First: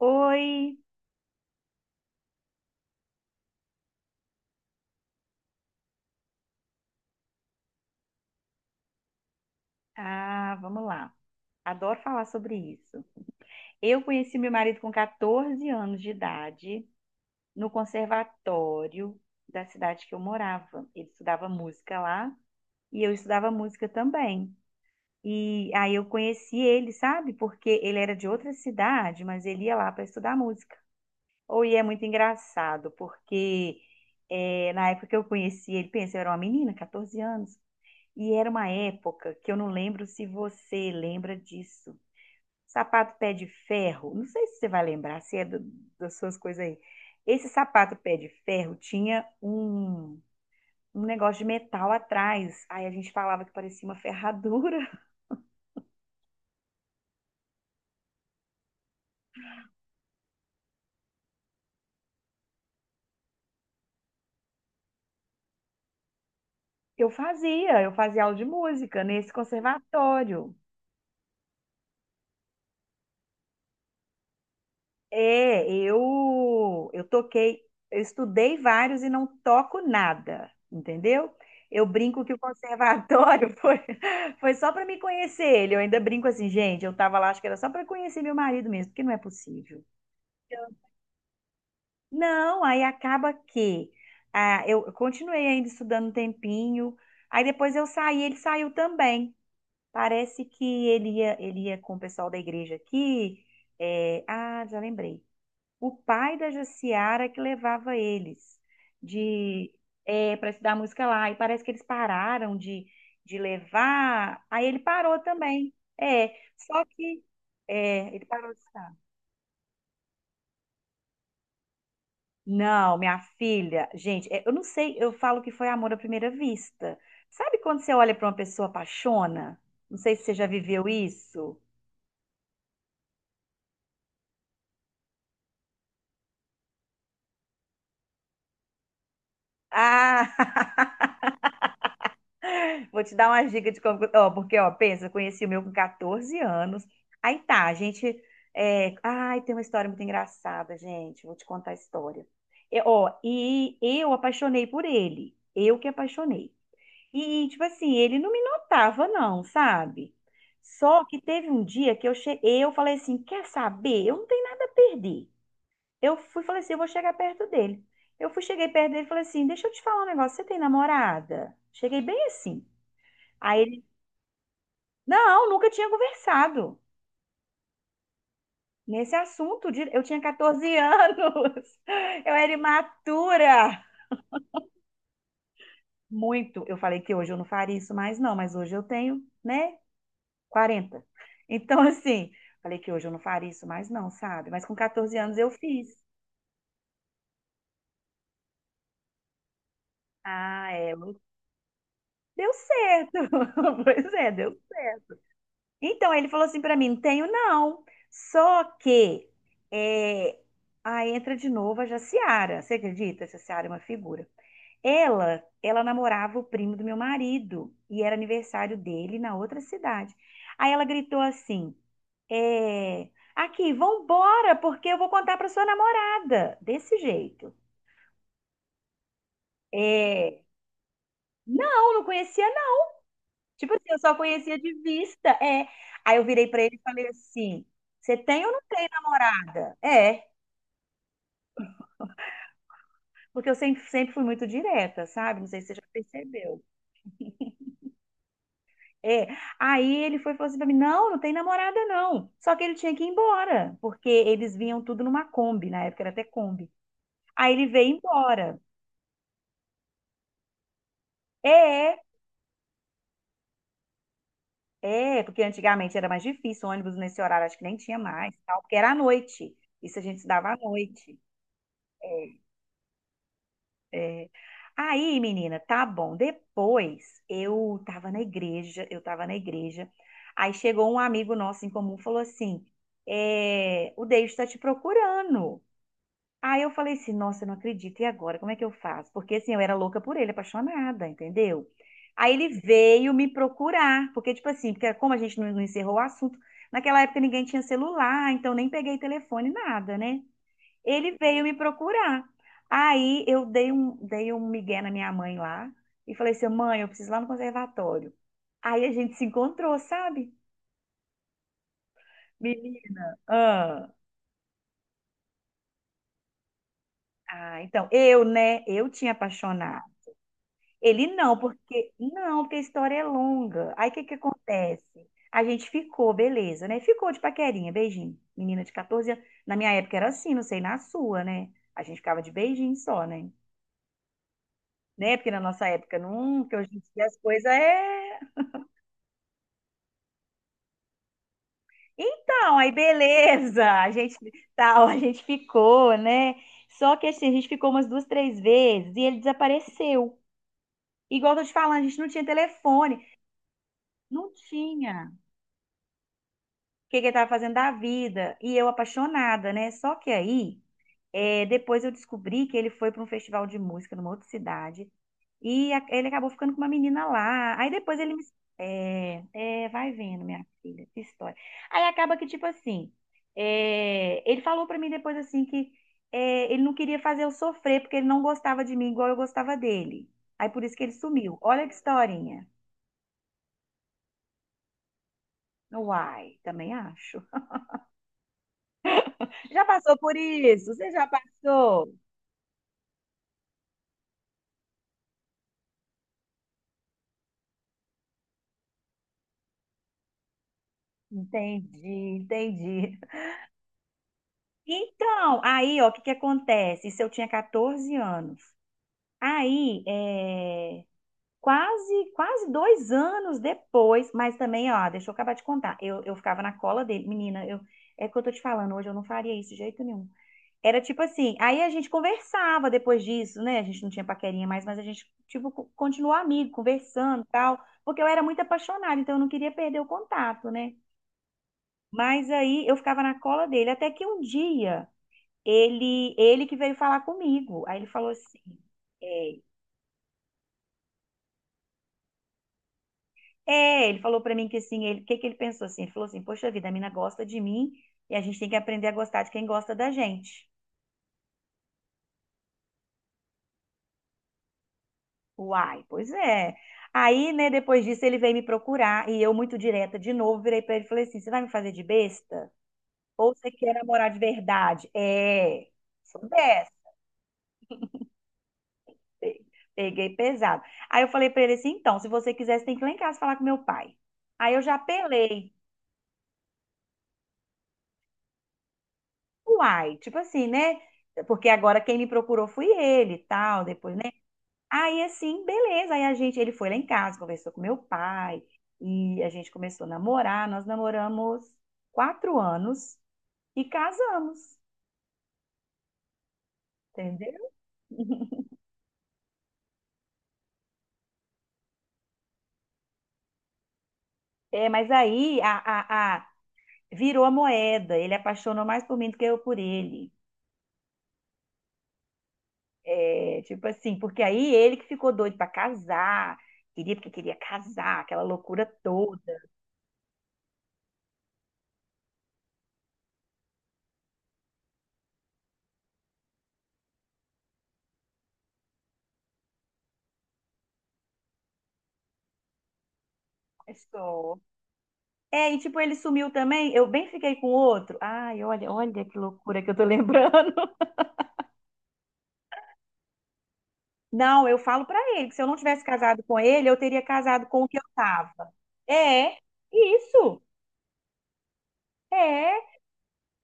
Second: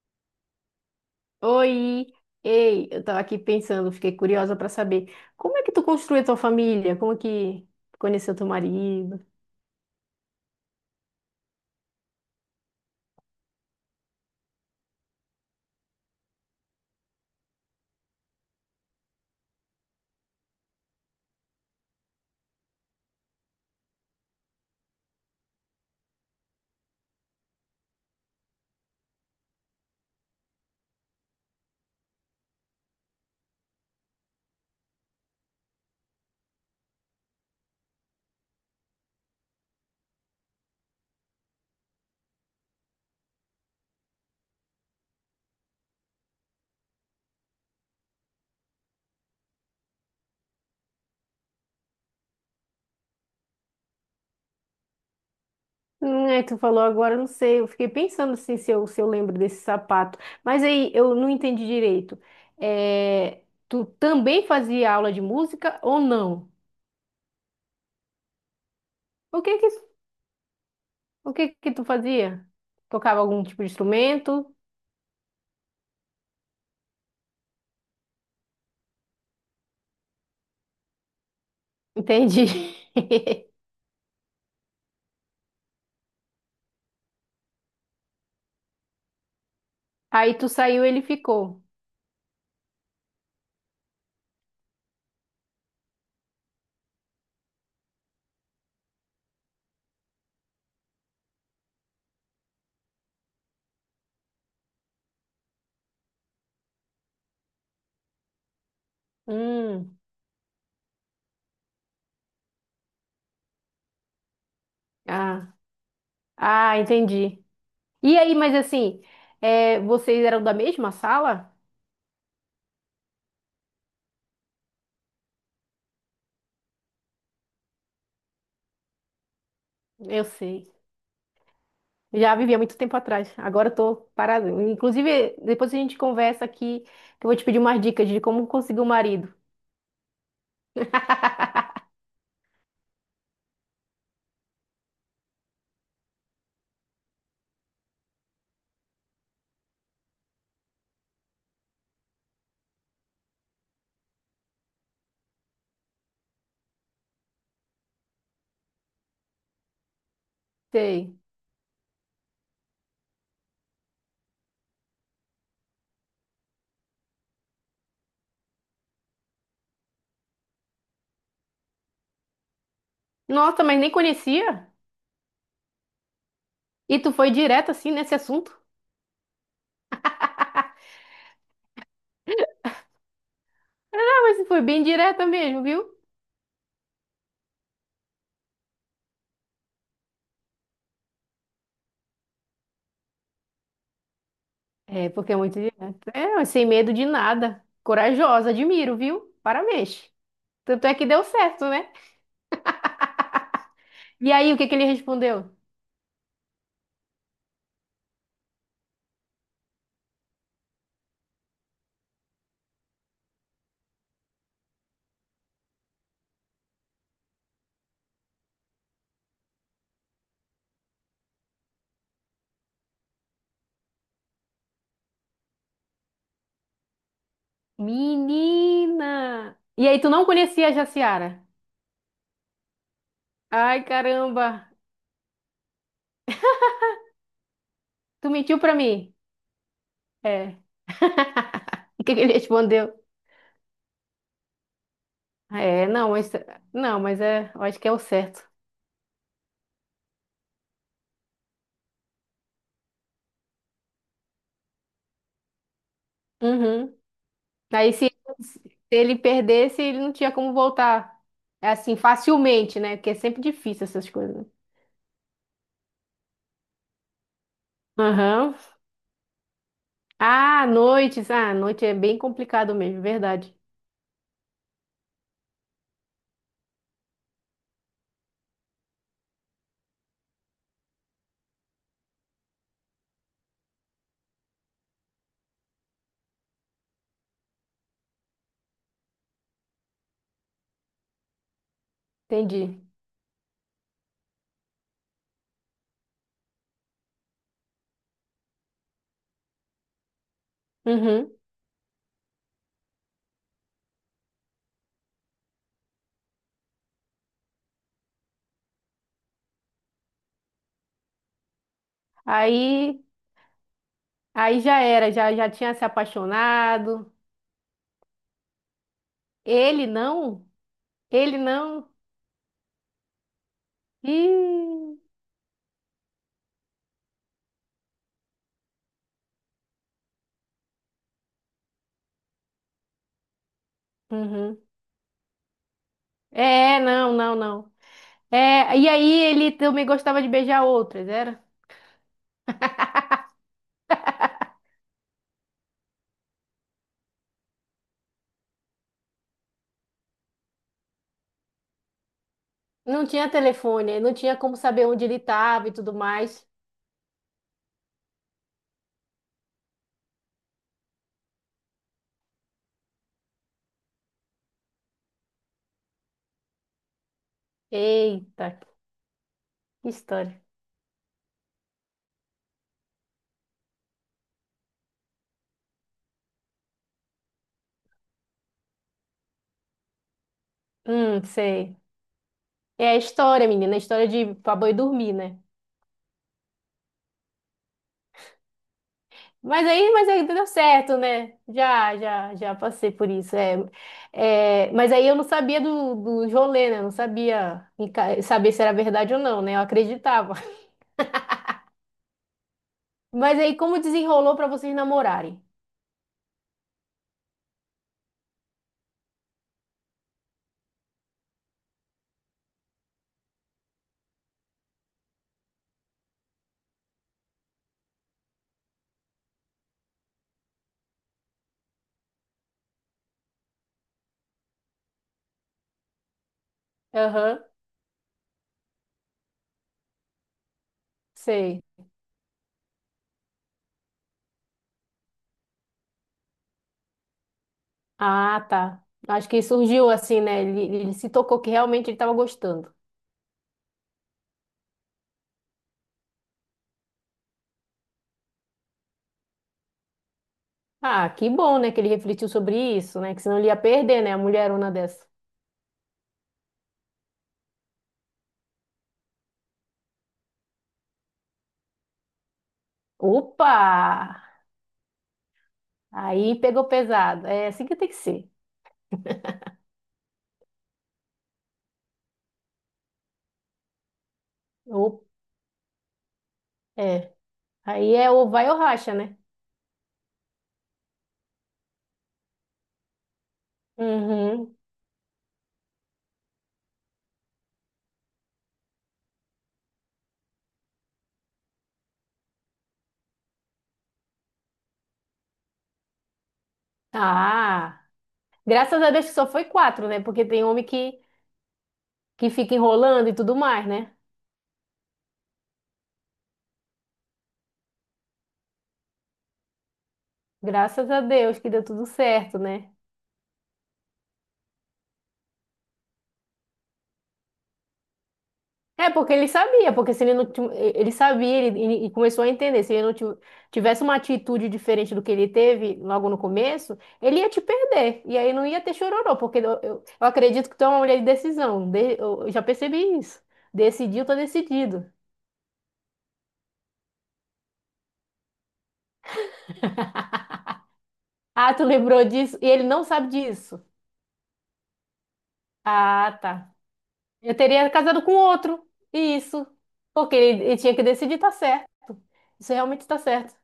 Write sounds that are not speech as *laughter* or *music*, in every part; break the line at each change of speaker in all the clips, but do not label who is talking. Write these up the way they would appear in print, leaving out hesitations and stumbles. Oi!
Oi, ei, eu tava aqui pensando, fiquei curiosa para saber como é que tu construiu a tua família, como é que tu conheceu teu marido?
Ah, vamos lá. Adoro falar sobre isso. Eu conheci meu marido com 14 anos de idade, no conservatório da cidade que eu morava. Ele estudava música lá e eu estudava música também. E aí eu conheci ele, sabe? Porque ele era de outra cidade, mas ele ia lá para estudar música. Ou e é muito engraçado, porque na época que eu conheci ele, pensa, eu era uma menina, 14 anos. E era uma época que eu não lembro se você lembra disso. Sapato pé de ferro, não sei se você vai lembrar, se é do- das suas coisas aí. Esse sapato pé de ferro tinha um negócio de metal atrás. Aí a gente falava que parecia uma *laughs* ferradura.
É, tu falou agora, eu não sei, eu fiquei pensando assim se eu lembro desse sapato, mas aí eu não entendi direito. É, tu também fazia aula de música ou não?
Eu fazia aula de música nesse
O que que,
conservatório.
o que que tu fazia? Tocava algum tipo de instrumento?
É, eu toquei, eu estudei vários e não toco nada, entendeu? Eu brinco que o
Entendi. *laughs*
conservatório *laughs* foi só para me conhecer ele. Eu ainda brinco assim, gente, eu tava lá, acho que era só para conhecer meu marido mesmo, porque não é possível.
Aí tu saiu, ele ficou.
Não, aí acaba que ah, eu continuei ainda estudando um tempinho, aí depois eu saí, ele saiu também. Parece que ele ia com o pessoal da igreja aqui. É, ah, já lembrei o pai da Jaciara que levava eles de
Hum,
é, para estudar música lá. E parece que eles pararam de levar. Aí ele parou
ah,
também. É,
ah,
só que
entendi.
é,
E
ele
aí,
parou
mas
de estudar.
assim, é, vocês eram da mesma sala?
Não, minha filha, gente, é, eu não sei, eu falo que foi amor à primeira vista. Sabe quando você olha para uma pessoa apaixona? Não sei se
Eu
você já
sei.
viveu isso.
Já vivi há muito tempo atrás. Agora eu tô parada. Inclusive, depois a gente conversa aqui, que eu vou te pedir umas dicas de como conseguir um marido.
Ah, vou te dar uma dica de como. Ó, porque, ó, pensa, eu conheci o meu com 14 anos. Aí tá, a gente. É, ai, tem uma história muito engraçada, gente. Vou te contar a história. E, ó, e eu apaixonei por ele. Eu que apaixonei. E, tipo assim, ele não me notava, não, sabe? Só
Sei.
que teve um dia que eu cheguei, eu falei assim: quer saber? Eu não tenho nada a perder. Eu fui, falei assim: eu vou chegar perto dele. Eu fui, cheguei perto dele e falei assim: deixa eu te falar um negócio, você tem namorada? Cheguei bem assim.
Nossa, mas
Aí
nem conhecia?
não, nunca tinha conversado
E tu foi direto assim nesse assunto?
nesse assunto. Eu tinha 14 anos, *laughs* eu era imatura.
Ah, mas foi bem direta mesmo, viu?
Muito. Eu falei que hoje eu não faria isso mais, não, mas hoje eu tenho, né, 40. Então, *laughs* assim, falei que hoje eu não faria isso mais, não, sabe? Mas com
É,
14
porque é
anos eu
muito
fiz.
direta. É, mas sem medo de nada. Corajosa, admiro, viu? Parabéns.
Ah,
Tanto é
é,
que deu certo, né?
deu certo. *laughs* Pois
E
é,
aí, o
deu
que que ele
certo.
respondeu?
Então, ele falou assim pra mim: não tenho, não. Só que. É... Aí entra de novo a Jaciara. Você acredita? A Jaciara é uma figura. Ela namorava o primo do meu marido e era aniversário dele na outra cidade. Aí ela gritou assim: é, aqui, vambora, porque eu vou contar para sua namorada. Desse jeito.
Menina! E aí, tu não
É,
conhecia a Jaciara?
não, não conhecia, não. Tipo assim,
Ai,
eu só conhecia
caramba!
de vista. É. Aí eu virei para ele e falei assim: você
Tu
tem ou
mentiu
não
pra
tem
mim?
namorada? É,
É. *laughs* O que que ele respondeu?
porque eu sempre, sempre fui muito direta, sabe? Não sei se você já
É, não, mas,
percebeu.
não, mas é, eu acho que é o certo.
É, aí ele foi e falou assim pra mim, não, não tem namorada não. Só que ele tinha que ir embora, porque eles vinham tudo numa Kombi, na época era até Kombi.
Uhum.
Aí ele
Aí,
veio
se,
embora.
se ele perdesse, ele não tinha como voltar. É assim,
É,
facilmente, né? Porque é sempre difícil essas coisas.
é, porque antigamente era mais difícil, ônibus nesse horário acho que nem tinha mais,
Aham.
tal, porque era à noite. Isso a gente se dava à
Ah,
noite.
noites. Ah, noite é bem
É.
complicado mesmo, verdade.
Aí, menina, tá bom. Depois eu tava na igreja. Aí chegou um amigo nosso em comum, e falou assim: é, o Deus está te procurando. Aí eu falei assim, nossa, eu não acredito, e agora? Como é que eu faço? Porque assim, eu era louca por ele, apaixonada, entendeu? Aí ele
Entendi.
veio me procurar, porque tipo assim, porque como a gente não encerrou o assunto, naquela época ninguém tinha celular, então nem peguei telefone, nada, né? Ele
Uhum.
veio me procurar. Aí eu dei dei um migué na minha mãe lá e falei assim, mãe, eu preciso ir lá no conservatório. Aí a gente se encontrou, sabe?
Aí,
Menina, ah,
aí já era, já tinha se apaixonado.
ah, então, eu, né, eu tinha apaixonado.
Ele não?
Ele não,
Ele não?
porque não, porque a história é longa. Aí o que que
Ih,
acontece? A gente ficou, beleza, né? Ficou de paquerinha, beijinho. Menina de 14 anos. Na minha época era assim, não sei na sua, né? A gente ficava de beijinho só, né?
uhum.
Né? Porque na nossa época não, porque hoje
É,
em dia
não,
as
não,
coisas
não.
é.
É, e aí ele também gostava de beijar outras, era?
Então, aí beleza, *laughs* a gente ficou, né? Só que assim, a gente ficou umas duas, três vezes e ele desapareceu. Igual eu tô te falando, a gente não tinha telefone.
Não tinha telefone, não
Não
tinha como saber onde
tinha.
ele estava e tudo mais.
Que ele estava fazendo da vida. E eu apaixonada, né? Só que aí, é, depois eu descobri que ele foi para um festival de música numa outra cidade. Ele acabou ficando com uma menina lá. Aí depois ele me.
Eita,
É, é,
que
vai vendo,
história.
minha filha, que história. Aí acaba que, tipo assim, é, ele falou pra mim depois assim que é, ele não queria fazer eu sofrer, porque ele não gostava de mim igual eu gostava dele. Aí por isso que ele sumiu. Olha que
Sei.
historinha.
É a história, menina, a história de pra boi dormir, né?
Uai, também acho. Já
Mas aí,
passou
mas
por
aí deu
isso? Você
certo,
já
né?
passou?
Já passei por isso. Mas aí eu não sabia do, do rolê, né? Eu não sabia em ca- saber se era verdade ou não, né? Eu acreditava. *laughs*
Entendi, entendi.
Mas aí, como desenrolou para vocês namorarem?
Então, aí, ó, o que que acontece? Isso eu tinha 14 anos. Aí, é, quase, quase 2 anos depois, mas também, ó, deixa eu acabar de contar. Eu ficava na cola dele. Menina, eu, é o que eu tô te falando, hoje eu não faria isso de jeito nenhum. Era tipo assim, aí a gente conversava depois disso, né? A gente não tinha paquerinha mais, mas a gente, tipo, continuou amigo, conversando e
Aham,
tal, porque eu era muito apaixonada, então eu não queria perder o contato, né?
sei.
Mas aí eu ficava na cola dele, até que um dia ele que veio falar comigo. Aí ele falou assim,
Ah, tá. Acho
é,
que surgiu assim, né? Ele se tocou que realmente ele estava gostando.
é, ele falou pra mim que assim, ele, o que que ele pensou assim? Ele falou assim, poxa vida, a mina gosta de mim e a gente tem que aprender a gostar de quem gosta da gente.
Ah, que bom, né? Que ele refletiu sobre isso, né? Que senão ele ia perder, né? A mulherona dessa.
Uai, pois é. Aí, né, depois disso ele veio me procurar e eu muito direta de novo, virei pra ele e falei assim, você vai me fazer de besta? Ou você
Opa!
quer namorar de verdade? É, sou
Aí pegou
dessa.
pesado. É assim que tem que ser.
Pe- Peguei pesado. Aí eu falei pra ele assim, então, se você quiser, você tem que ir lá em casa falar com meu pai. Aí eu já
Opa.
apelei.
Aí é ou vai ou racha, né?
Uai, tipo assim, né? Porque agora quem me procurou foi ele e tal, depois, né?
Uhum.
Aí assim, beleza. Aí a gente, ele foi lá em casa, conversou com meu pai e a gente começou a namorar. Nós namoramos 4 anos e casamos, entendeu?
Ah, graças a Deus que só foi quatro, né? Porque tem homem que fica enrolando e tudo mais, né?
É, mas aí virou a moeda. Ele apaixonou mais por mim do que eu por ele.
Graças a Deus que deu tudo certo, né?
É, tipo assim, porque aí ele que ficou doido pra casar, queria porque queria casar, aquela loucura
É, porque
toda.
ele sabia, porque se ele não, ti- ele sabia, começou a entender, se ele não ti- tivesse uma atitude diferente do que ele teve logo no começo, ele ia te perder, e aí não ia ter chororô, porque eu acredito que tu é uma mulher de decisão, de- eu já percebi isso,
É
decidiu, tô
só.
decidido.
É, e tipo, ele sumiu também, eu bem fiquei com o outro. Ai, olha, olha que loucura que eu tô lembrando. *laughs*
Ah, tu lembrou disso? E ele não sabe disso.
Não, eu falo pra ele que se eu não tivesse
Ah,
casado com
tá.
ele, eu teria
Eu
casado com o
teria
que eu
casado com
tava.
outro.
É,
Isso. Porque
isso.
ele tinha que decidir, tá certo. Isso
É,
realmente tá certo.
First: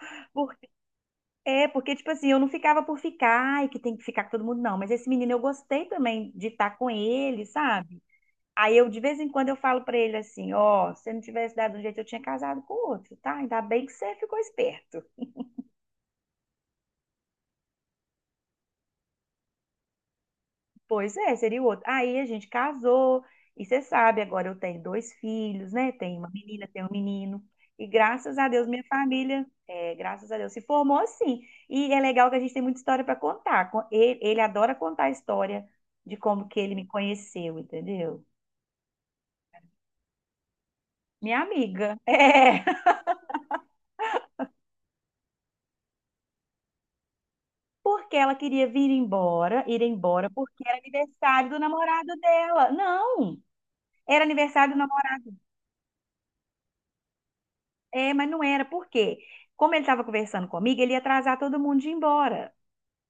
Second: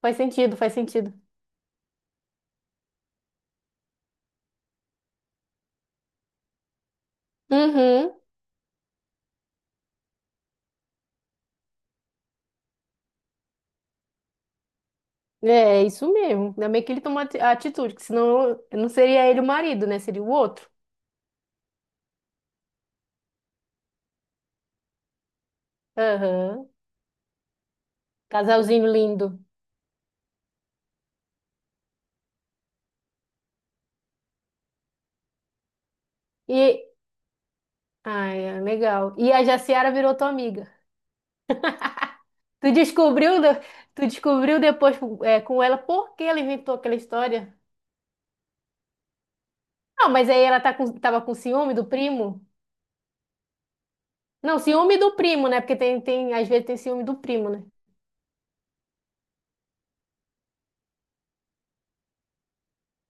Faz sentido,
porque,
faz sentido.
é, porque, tipo assim, eu não ficava por ficar e que tem que ficar com todo mundo, não. Mas esse menino eu gostei também de estar com ele, sabe?
Uhum.
Aí eu, de vez em quando, eu falo pra ele assim, ó, se você não tivesse dado um jeito, eu tinha casado com o outro, tá? Ainda bem que você ficou esperto.
É, é isso mesmo. Ainda bem que ele tomou ati- a atitude, que senão não seria ele o marido, né? Seria o outro.
Pois é, seria o outro. Aí a gente casou, e você sabe, agora eu tenho dois filhos, né? Tenho uma menina,
Aham.
tenho um menino. E graças a Deus, minha
Casalzinho lindo.
família, é, graças a Deus, se formou assim. E é legal que a gente tem muita história pra contar. Ele, ele adora contar a história de como que ele
E.
me conheceu, entendeu?
Ai, é legal. E a Jaciara virou tua amiga.
Minha amiga. *laughs*
Tu
É.
descobriu, de- tu descobriu depois, é, com ela por que ela inventou aquela história?
Porque ela queria ir
Não,
embora,
mas aí ela
porque
tá
era
com, tava com
aniversário do
ciúme do
namorado
primo?
dela. Não, era
Não,
aniversário do
ciúme do
namorado.
primo, né? Porque às vezes tem ciúme do primo, né?
É, mas não era. Por quê? Como ele estava conversando comigo, ele ia atrasar todo mundo de ir embora.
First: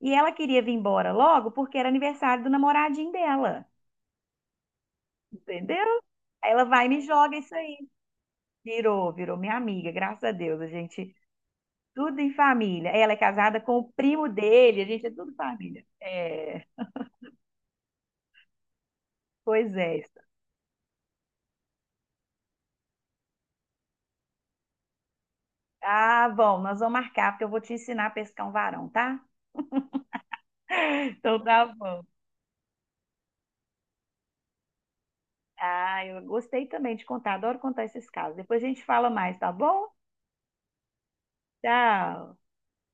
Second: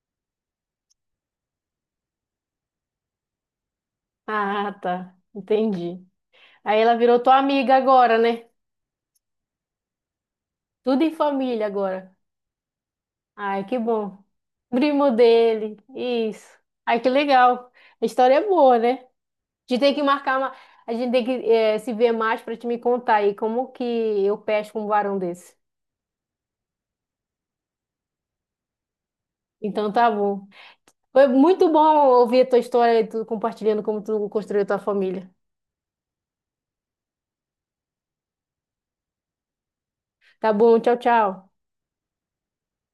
E ela queria vir embora logo porque era aniversário do namoradinho dela.
Ah, tá.
Entendeu?
Entendi.
Aí ela
Aí
vai e
ela
me
virou
joga
tua
isso
amiga
aí.
agora, né?
Virou minha amiga, graças a Deus. A
Tudo em
gente,
família agora.
tudo em família. Ela é casada
Ai,
com
que
o
bom.
primo dele, a gente
Primo
é tudo
dele.
família.
Isso.
É,
Ai, que legal. A história é boa, né? A
pois
gente tem que
é.
marcar uma. A gente tem que se ver mais pra te me contar aí como que eu pesco um varão desse.
Ah, bom, nós vamos marcar, porque eu vou te ensinar a pescar um varão, tá?
Então tá bom. Foi
Então tá
muito bom
bom.
ouvir a tua história e tu compartilhando como tu construiu a tua família.
Ah, eu gostei também de contar, adoro contar esses casos. Depois a gente fala mais, tá bom?
Tá bom, tchau, tchau.
Tchau.